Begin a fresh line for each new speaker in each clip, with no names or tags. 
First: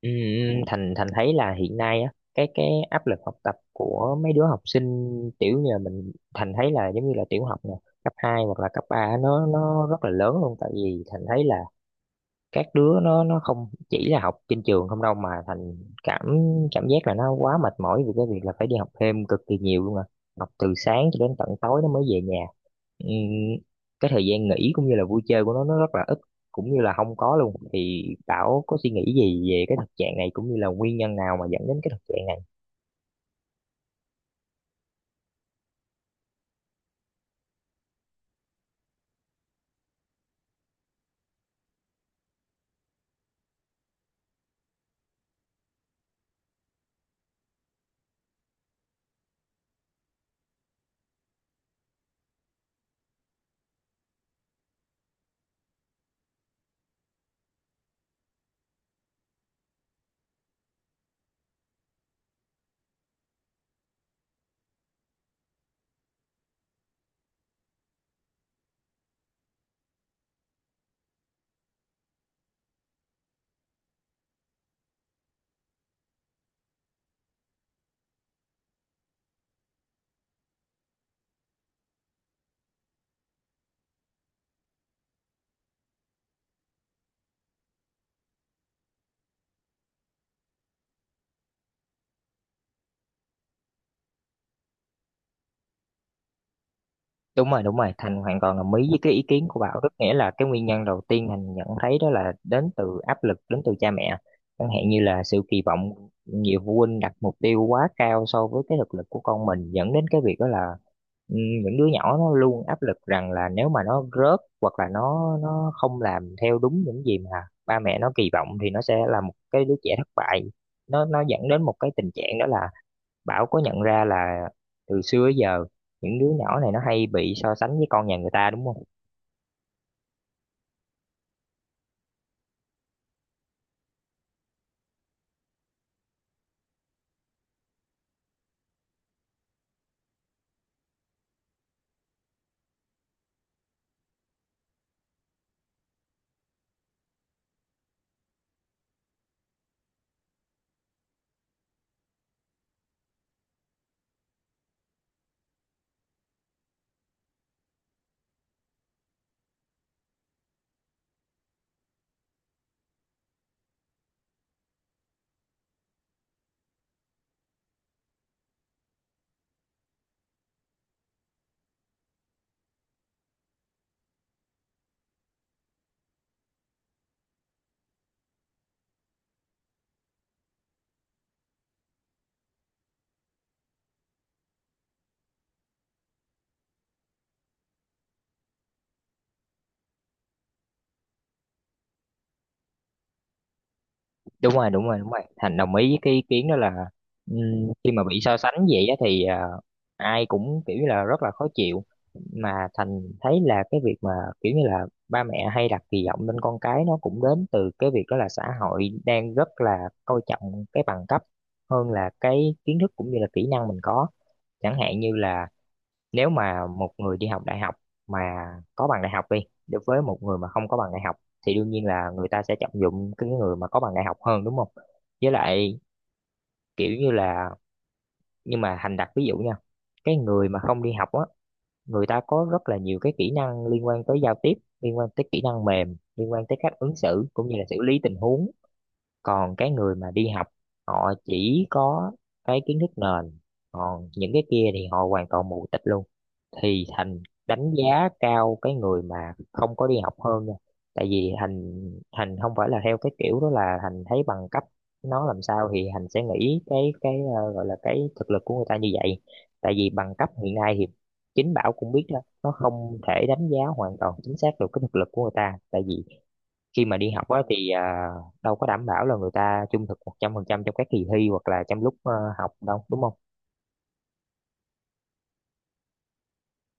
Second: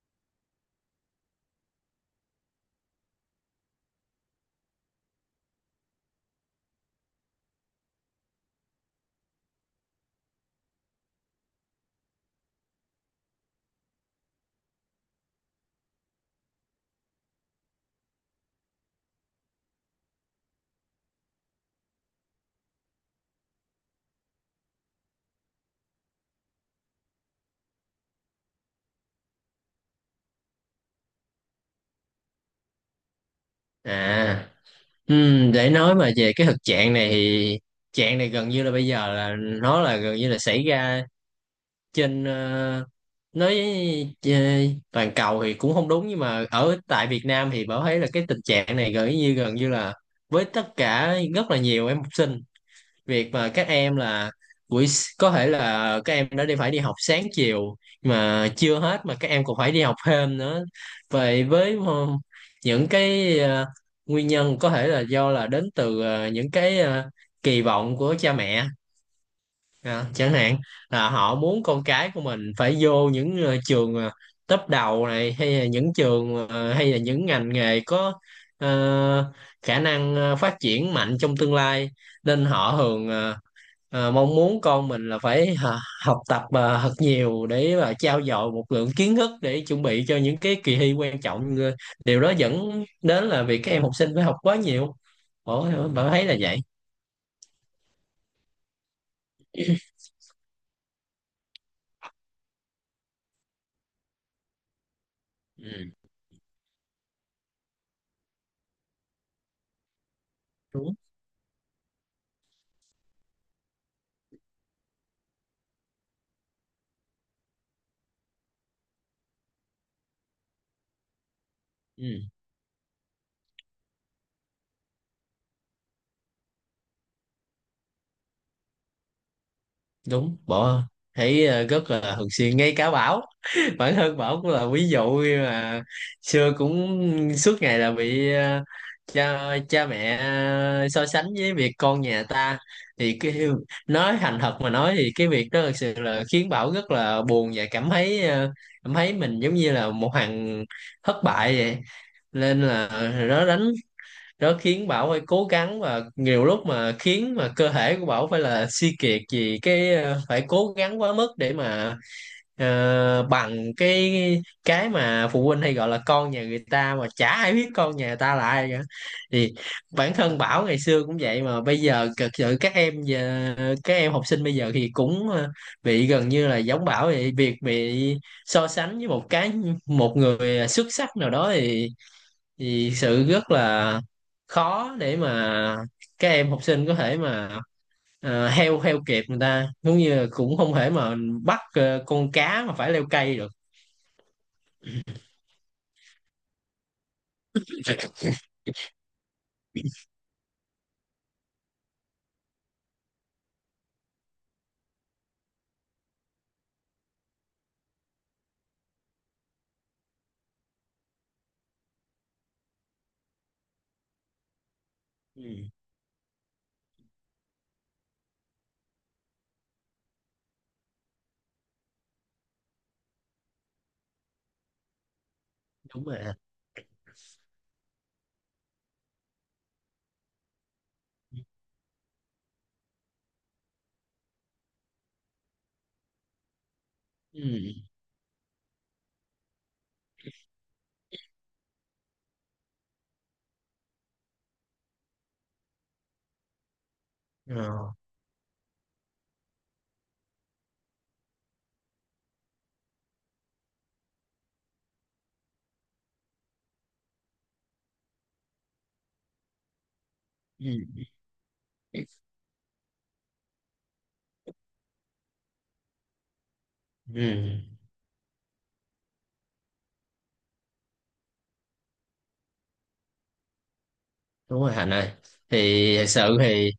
Ừ, Thành Thành thấy là hiện nay á cái áp lực học tập của mấy đứa học sinh tiểu như là mình Thành thấy là giống như là tiểu học nè, cấp 2 hoặc là cấp 3, nó rất là lớn luôn. Tại vì Thành thấy là các đứa nó không chỉ là học trên trường không đâu mà thành cảm cảm giác là nó quá mệt mỏi vì cái việc là phải đi học thêm cực kỳ nhiều luôn à, học từ sáng cho đến tận tối nó mới về nhà. Ừm, cái thời gian nghỉ cũng như là vui chơi của nó rất là ít, cũng như là không có luôn. Thì Bảo có suy nghĩ gì về cái thực trạng này cũng như là nguyên nhân nào mà dẫn đến cái thực trạng này?
À, để nói về cái thực trạng này thì trạng này gần như là bây giờ là nó là gần như là xảy ra trên nói ờ, toàn cầu thì cũng không đúng, nhưng mà ở tại Việt Nam thì Bảo thấy là cái tình trạng này gần như là với tất cả rất là nhiều em học sinh. Việc mà các em là có thể là các em đã phải đi học sáng chiều mà chưa hết, mà các em còn phải đi học thêm nữa vậy. Với những cái nguyên nhân có thể là do là đến từ những cái kỳ vọng của cha mẹ, à, chẳng hạn là họ muốn con cái của mình phải vô những trường top đầu này, hay là hay là những ngành nghề có ờ, khả năng ờ, phát triển mạnh trong tương lai. Nên họ thường mong muốn con mình là phải học tập thật nhiều để mà trau dồi một lượng kiến thức để chuẩn bị cho những cái kỳ thi quan trọng. Ờ, Điều đó dẫn đến là việc các em học sinh phải học quá nhiều, bạn thấy là vậy.
Đúng rồi, Thành hoàn toàn đồng ý với cái ý kiến của Bảo. Rất nghĩa là cái nguyên nhân đầu tiên Thành nhận thấy đó là đến từ áp lực, đến từ cha mẹ. Chẳng hạn như là sự kỳ vọng,
ừ,
nhiều phụ huynh đặt mục tiêu quá cao so với cái thực lực của con mình, dẫn đến cái việc đó là,
đúng
ừ, những đứa nhỏ nó luôn áp lực rằng là nếu mà nó rớt hoặc là nó không làm theo đúng những gì mà ba mẹ nó kỳ vọng thì nó sẽ là một cái đứa trẻ thất bại. Nó dẫn đến một cái tình
ừ,
trạng đó là, Bảo có nhận ra là từ xưa tới giờ những đứa nhỏ này nó hay bị so sánh với con nhà người ta đúng không?
đúng, thấy rất là thường xuyên, ngay cả Bảo, bản thân Bảo cũng là ví dụ. Khi mà xưa cũng suốt ngày là bị ờ, cha cha mẹ ờ, so sánh với việc con nhà ta, thì cái nói thành thật mà nói thì cái việc đó thực sự là khiến Bảo rất là buồn và cảm thấy, cảm thấy mình giống như là một thằng thất bại vậy. Nên là nó đánh nó khiến Bảo phải cố gắng, và nhiều lúc mà khiến mà cơ thể của Bảo phải là suy kiệt vì phải cố gắng quá mức để mà bằng cái mà phụ huynh hay gọi là con nhà người ta, mà chả ai biết con nhà người ta là ai cả. Thì bản thân Bảo ngày xưa cũng vậy, mà bây giờ thực sự các em học sinh bây giờ thì cũng bị gần như là giống Bảo vậy, việc bị so sánh với một người xuất sắc nào đó, thì sự rất là khó để mà các em học sinh có thể mà heo heo kẹp người ta, giống như là cũng không thể mà bắt con cá mà phải leo cây được.
Đúng rồi, đúng rồi, đúng rồi. Thành đồng ý với cái ý kiến đó là, khi mà bị so sánh vậy á thì, à, ai cũng kiểu như là rất là khó chịu. Mà Thành thấy là cái việc mà kiểu như là ba mẹ hay đặt kỳ vọng lên con cái, nó cũng đến từ cái việc đó là xã hội đang rất là coi trọng cái bằng cấp hơn là cái kiến thức cũng như là kỹ năng mình có. Chẳng hạn như là
Ừ,
nếu mà một người đi học đại học mà có bằng đại học đi, đối với một người mà không có bằng đại học, thì đương nhiên là người ta sẽ trọng dụng cái người mà có bằng đại học hơn đúng không. Với lại
đúng rồi
kiểu như là, nhưng mà Thành đặt ví dụ nha, cái người mà không đi học á, người ta có rất là nhiều cái kỹ năng liên quan tới giao tiếp, liên quan tới kỹ năng mềm, liên quan tới cách ứng xử cũng như là xử
ừ.
lý tình huống. Còn cái người mà đi học, họ chỉ có cái kiến thức nền, còn những cái kia thì họ hoàn toàn mù tịt luôn. Thì Thành đánh
ờ,
giá cao cái người mà không có đi học hơn nha. Tại vì Thành Thành không phải là theo cái kiểu đó, là Thành thấy bằng cấp nó làm sao thì Thành sẽ nghĩ cái gọi là cái thực lực của người ta như vậy. Tại vì bằng cấp hiện
ừ.
nay thì chính Bảo cũng biết đó, nó không thể đánh giá hoàn toàn chính xác được cái thực lực của người ta. Tại vì khi mà đi
ừ,
học á thì, à, đâu có đảm bảo là người ta trung thực 100% trong các kỳ thi hoặc là trong lúc học đâu đúng không.
đúng rồi Hạnh ơi. Thì thật sự thì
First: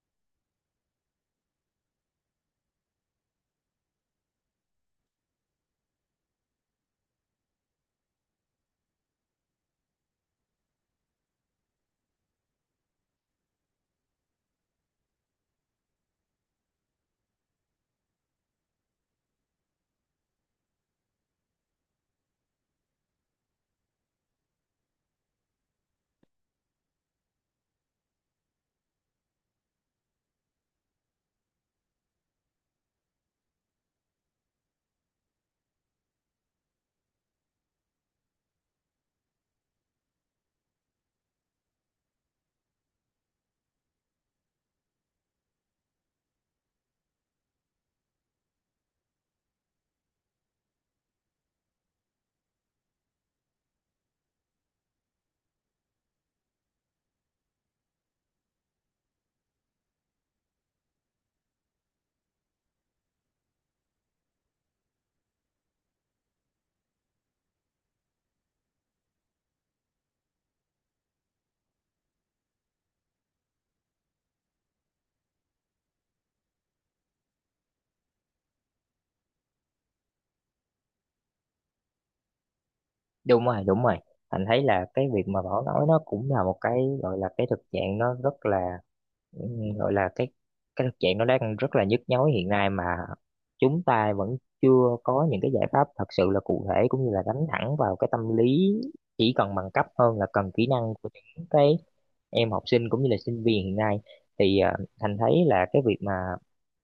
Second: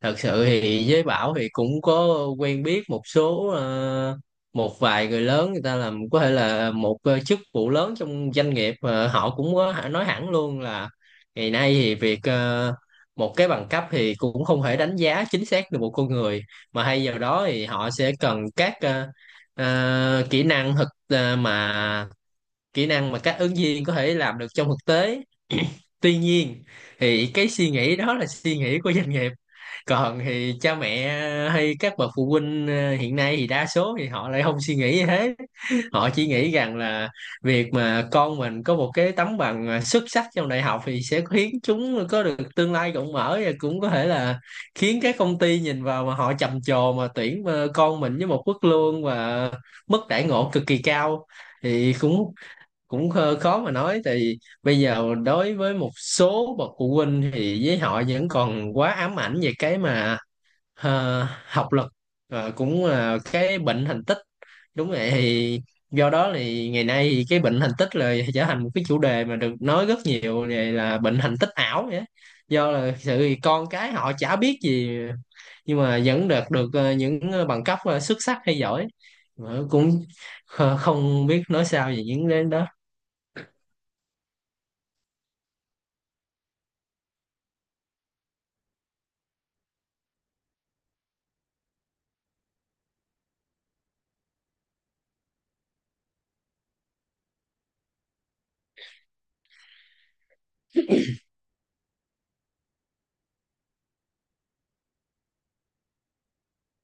Thật sự thì với Bảo thì cũng có quen biết một vài người lớn, người ta làm có thể là một chức vụ lớn trong doanh nghiệp, họ cũng nói hẳn luôn là ngày nay thì việc một cái bằng cấp thì cũng không thể đánh giá chính xác được một con người, mà hay vào đó thì họ sẽ cần các kỹ năng thực ờ, mà kỹ năng mà các ứng viên có thể làm được trong thực tế. Tuy nhiên thì cái suy nghĩ đó là suy nghĩ của doanh nghiệp, còn thì cha mẹ hay các bậc phụ huynh hiện nay thì đa số thì họ lại không suy nghĩ như thế. Họ chỉ nghĩ rằng là việc mà con mình có một cái tấm bằng xuất sắc trong đại học thì sẽ khiến chúng có được tương lai rộng mở, và cũng có thể là khiến các công ty nhìn vào mà họ trầm trồ mà tuyển con mình với một mức lương và mức đãi ngộ cực kỳ cao. Thì cũng cũng khó khó mà nói thì bây giờ đối với một số bậc phụ huynh thì với họ vẫn còn quá ám ảnh về cái mà học lực, cũng là cái bệnh thành tích. Đúng vậy, thì do đó thì ngày nay thì cái bệnh thành tích là trở thành một cái chủ đề mà được nói rất nhiều, về là bệnh thành tích ảo vậy á. Do là sự con cái họ chả biết gì nhưng mà vẫn được được ờ, những ờ, bằng cấp ờ, xuất sắc hay giỏi, mà cũng không biết nói sao về những đến đó.
Đúng rồi, đúng rồi, anh thấy là cái việc mà Bảo nói nó cũng là một cái gọi là cái thực trạng nó rất là, ừm, gọi là cái thực trạng nó đang rất là nhức nhối hiện nay, mà chúng ta vẫn chưa có những cái giải pháp thật sự là cụ thể cũng như là đánh thẳng vào cái tâm lý chỉ cần bằng cấp hơn là cần kỹ năng của những cái em học sinh cũng như là sinh viên hiện nay. Thì Thành thấy là cái việc mà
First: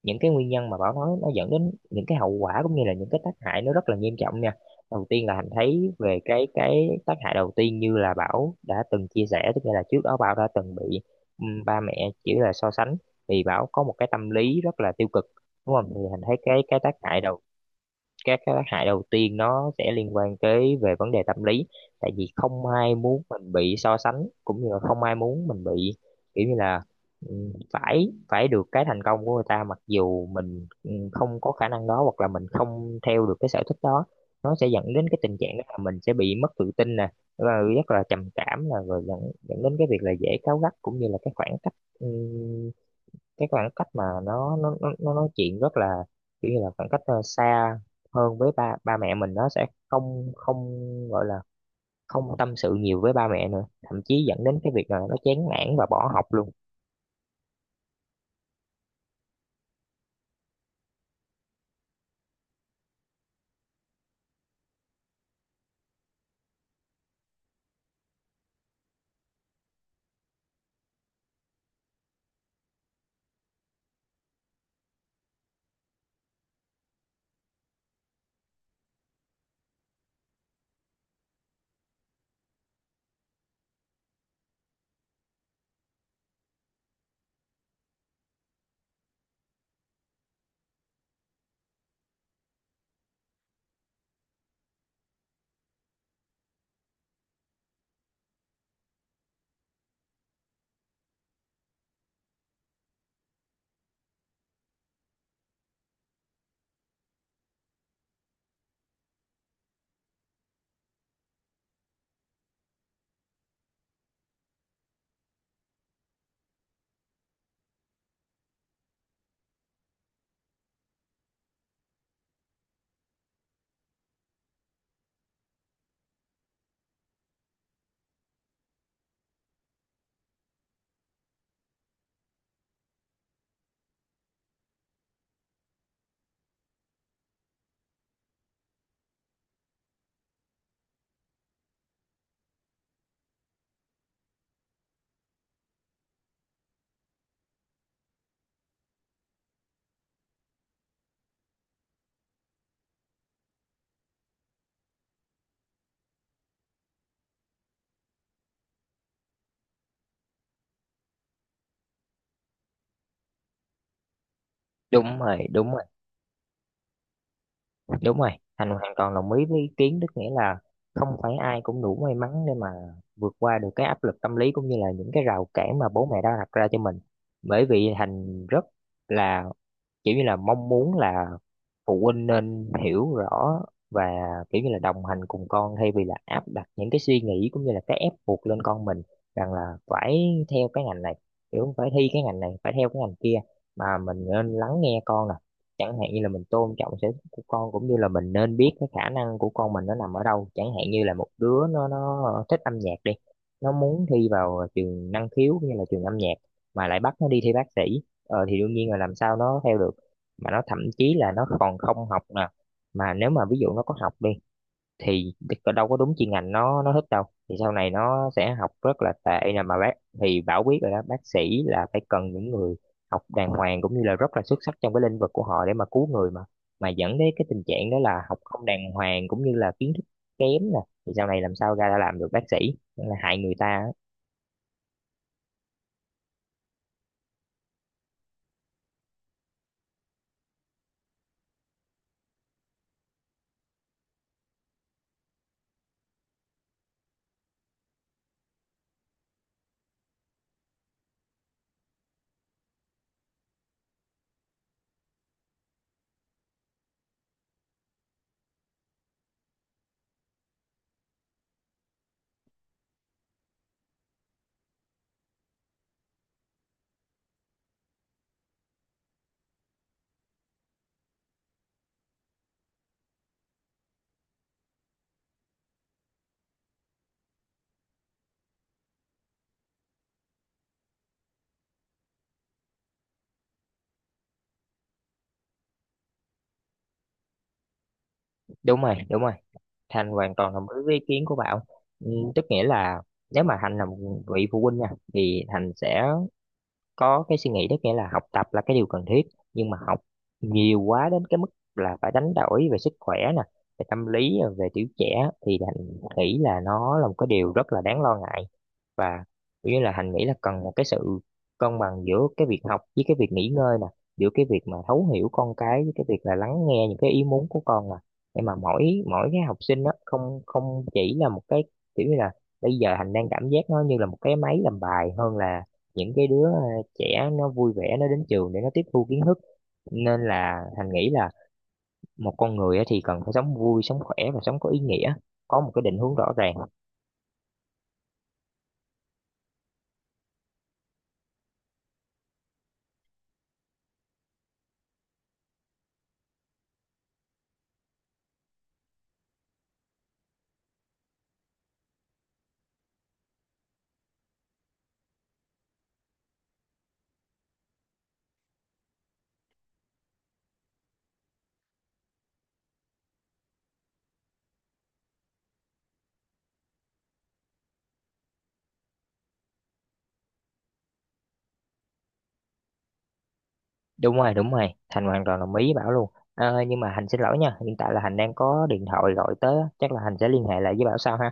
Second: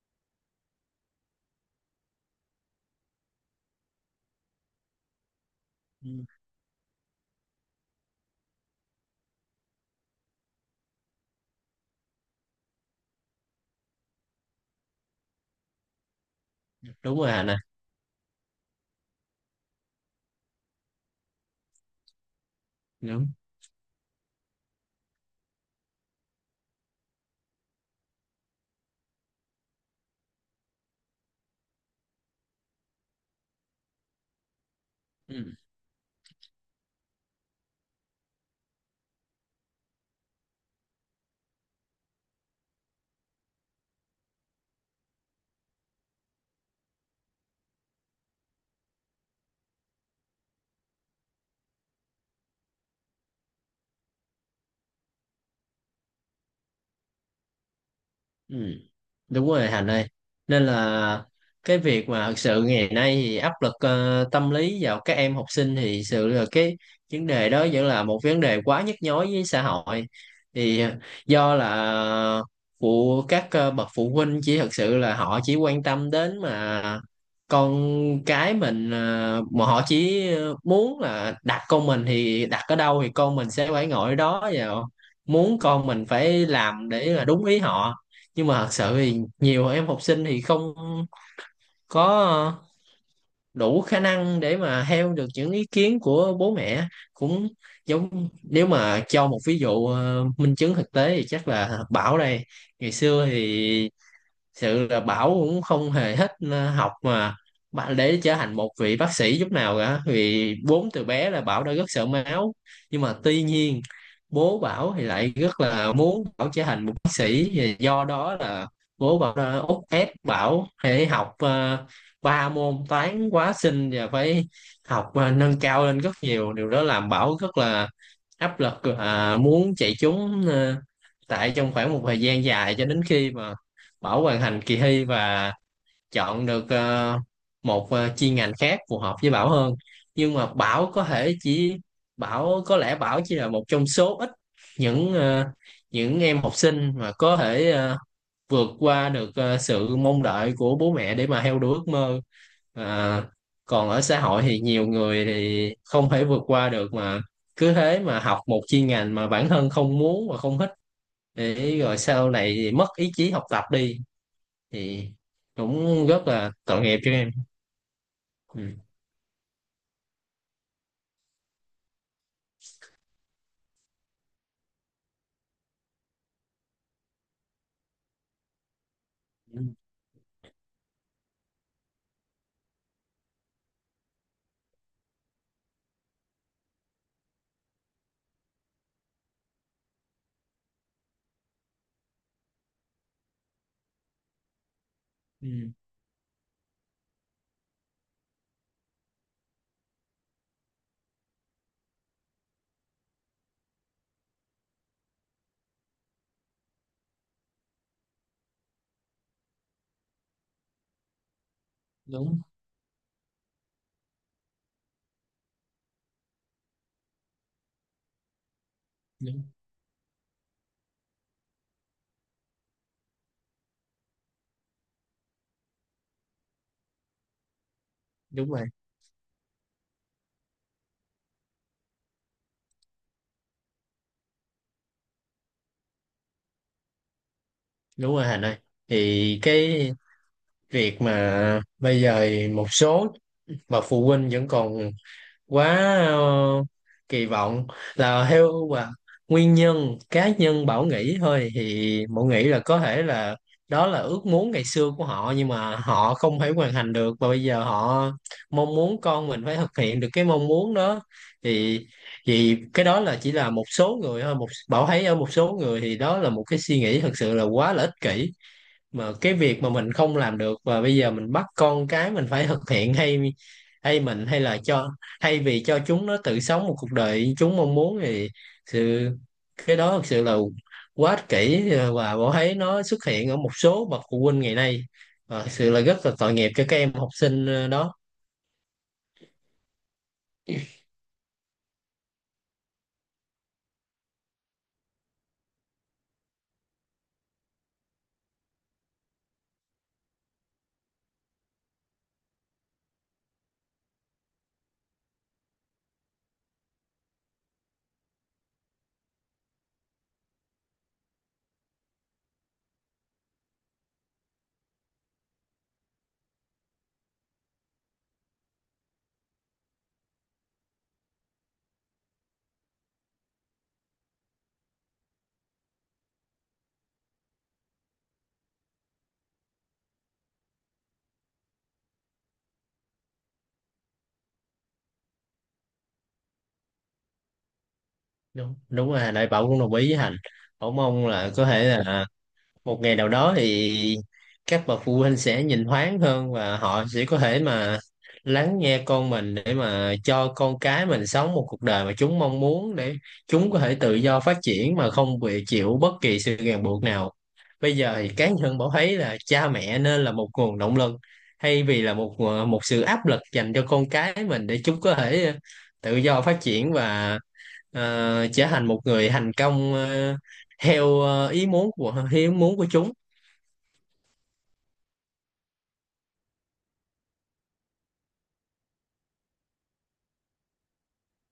những cái nguyên nhân mà Bảo nói, nó dẫn đến những cái hậu quả cũng như là những cái tác hại nó rất là nghiêm trọng nha. Đầu tiên là Thành thấy
Ừ,
về cái tác hại đầu tiên, như là Bảo đã từng chia sẻ, tức là trước đó Bảo đã từng bị, ừ, ba mẹ chỉ là so sánh, thì bảo có một cái tâm lý rất là tiêu cực đúng không. Thì thành thấy cái tác
Đúng
hại
rồi
đầu,
Hà nè.
các cái tác hại đầu tiên nó sẽ liên quan tới về vấn đề tâm lý. Tại vì không ai muốn
Đúng.
mình bị so sánh cũng như là không ai muốn mình bị, kiểu như là, ừ, phải phải được cái thành công của người ta mặc dù mình, ừ, không có khả năng đó hoặc là mình không theo được cái sở thích đó. Nó sẽ dẫn đến cái tình
Ừ.
trạng đó là mình sẽ bị mất tự tin nè, và rất là trầm cảm, là rồi dẫn dẫn đến cái việc là dễ cáu gắt cũng như là cái khoảng cách, ừ, cái khoảng cách mà nó nói chuyện rất là, kiểu như là, khoảng cách xa hơn với ba ba mẹ mình, nó sẽ không không gọi là không tâm sự nhiều với ba mẹ nữa, thậm chí dẫn đến cái việc là nó chán nản và bỏ học luôn.
Ừ, Đúng rồi Hành ơi. Nên là cái việc mà thực sự ngày nay thì áp lực tâm lý vào các em học sinh thì thực sự là cái vấn đề đó vẫn là một vấn đề quá nhức nhối với xã hội. thì ờ, Do là bậc phụ huynh chỉ thực sự là họ chỉ quan tâm đến mà con cái mình, mà họ chỉ muốn là đặt con mình thì đặt ở đâu thì con mình sẽ phải ngồi ở đó, và muốn con mình phải làm để là đúng ý họ. Nhưng mà thật sự thì nhiều em học sinh thì không có đủ khả năng để mà theo được những ý kiến của bố mẹ. Cũng giống nếu mà cho một ví dụ minh chứng thực tế thì chắc là Bảo đây, ngày xưa thì sự là Bảo cũng không hề thích học mà để trở thành một vị bác sĩ chút nào cả, vì bốn từ bé là Bảo đã rất sợ máu. Nhưng mà tuy nhiên bố Bảo thì lại rất là muốn Bảo trở thành một bác sĩ. Và do đó là bố Bảo đã úc ép Bảo phải học ba môn toán hóa sinh và phải học nâng cao lên rất nhiều. Điều đó làm Bảo rất là áp lực, à, muốn chạy trốn tại trong khoảng một thời gian dài, cho đến khi mà Bảo hoàn thành kỳ thi và chọn được một chuyên ngành khác phù hợp với Bảo hơn. Nhưng mà Bảo có lẽ Bảo chỉ là một trong số ít những ờ, những em học sinh mà có thể vượt qua được sự mong đợi của bố mẹ để mà theo đuổi ước mơ. À, còn ở xã hội thì nhiều người thì không thể vượt qua được, mà cứ thế mà học một chuyên ngành mà bản thân không muốn và không thích, để rồi sau này thì mất ý chí học tập đi, thì
Đúng rồi, đúng rồi,
cũng rất là tội nghiệp cho em.
đúng rồi.
Ừ.
Thành hoàn toàn đồng ý với ý kiến, tức nghĩa là không phải ai cũng đủ may mắn để mà vượt qua được cái áp lực tâm lý cũng như là những cái rào cản mà bố mẹ đã đặt ra cho mình. Bởi vì Thành rất là
Ừ.
kiểu như là mong muốn là phụ huynh nên hiểu rõ và kiểu như là đồng hành cùng con thay vì là áp đặt những cái suy nghĩ cũng như là cái ép buộc lên con mình, rằng là phải theo cái ngành này, kiểu phải thi cái ngành này, phải theo cái ngành kia. Mà mình nên lắng nghe con nè,
Ừ.
chẳng hạn như là mình tôn trọng sở thích của con, cũng như là mình nên biết cái khả năng của con mình nó nằm ở đâu. Chẳng hạn như là một đứa nó thích âm nhạc đi, nó muốn thi vào trường năng khiếu cũng như là trường âm nhạc, mà lại bắt nó đi thi bác sĩ, ờ, thì đương nhiên là làm sao nó theo được, mà nó thậm chí là nó còn không học
đúng
nè. Mà nếu mà ví dụ nó có học đi thì đâu có đúng chuyên ngành nó thích đâu, thì sau này nó sẽ học rất là
đúng
tệ nè mà bác. Thì Bảo biết rồi đó, bác sĩ là phải cần những người học đàng hoàng cũng như là rất là xuất sắc trong cái lĩnh vực của họ để mà cứu người mà. Mà dẫn đến cái tình trạng đó là học
Đúng
không
rồi.
đàng hoàng cũng như là kiến thức kém nè, thì sau này làm sao ra đã làm được bác sĩ. Nên là hại người ta á.
Đúng rồi Hành ơi, thì cái việc mà bây giờ một số bậc phụ huynh vẫn còn quá ờ, kỳ vọng là theo và nguyên nhân cá nhân Bảo nghĩ thôi, thì Bảo nghĩ là có thể là đó là ước muốn ngày xưa của họ nhưng mà họ không thể hoàn thành được, và bây giờ họ mong muốn con mình phải thực hiện được cái mong muốn đó. Thì thì cái đó là chỉ là một số người thôi, Bảo thấy ở một số người thì đó là một cái suy nghĩ thật sự là quá là ích kỷ. Mà cái việc mà mình không làm được và bây giờ mình bắt con cái mình phải thực hiện, hay hay mình hay là cho hay vì cho chúng nó tự sống một cuộc đời chúng mong muốn, thì sự cái đó thực sự là quá ích kỷ, và Bảo thấy nó xuất hiện ở một số bậc phụ huynh ngày nay, và thực sự là rất là tội nghiệp cho các em học sinh đó.
Đúng rồi, đúng rồi. Thành hoàn toàn đồng ý với ý kiến của bạn. Ừ, tức nghĩa là nếu mà Thành là một vị phụ huynh nha, thì Thành sẽ có cái suy nghĩ, tức nghĩa là học tập là cái điều cần thiết, nhưng mà học nhiều quá đến cái mức là phải đánh đổi về sức khỏe nè, về tâm lý, về tuổi trẻ, thì Thành nghĩ là nó là một cái điều rất là đáng lo ngại. Và kiểu như là Thành nghĩ là cần một cái sự cân bằng giữa cái việc học với cái việc nghỉ ngơi nè, giữa cái việc mà thấu hiểu con cái với cái việc là lắng nghe những cái ý muốn của con nè, để mà mỗi mỗi cái học sinh đó không không chỉ là một cái, kiểu như là, bây giờ Thành đang cảm giác nó như là một cái máy làm bài hơn là những cái đứa trẻ nó vui vẻ nó đến trường để nó tiếp thu kiến thức. Nên là Thành nghĩ là một con người á thì cần phải sống vui sống khỏe và sống có ý nghĩa, có một cái định hướng rõ ràng.
Đúng Đúng rồi Đại, Bảo cũng đồng ý với Hành. Bảo mong là có thể là một ngày nào đó thì các bậc phụ huynh sẽ nhìn thoáng hơn và họ sẽ có thể mà lắng nghe con mình để mà cho con cái mình sống một cuộc đời mà chúng mong muốn, để chúng có thể tự do phát triển mà không bị chịu bất kỳ sự ràng buộc nào. Bây giờ thì cá nhân Bảo thấy là cha mẹ nên là một nguồn động lực, thay vì là một sự áp lực dành cho con cái mình, để chúng có thể tự do phát triển và trở thành một người thành công theo ý muốn của chúng.
Đúng rồi, đúng rồi, Thành hoàn toàn đồng ý với Bảo luôn. Ờ, nhưng mà Hành xin lỗi nha, hiện tại là Hành đang có điện thoại gọi tới á. Chắc là Hành sẽ liên hệ lại với Bảo sau ha.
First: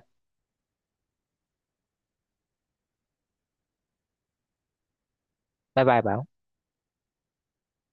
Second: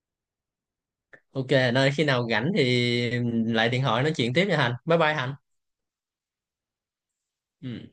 OK, nơi khi nào rảnh thì lại điện thoại nói chuyện tiếp nha Hành, bye bye Hành.
Bye bye Bảo.
Ừ.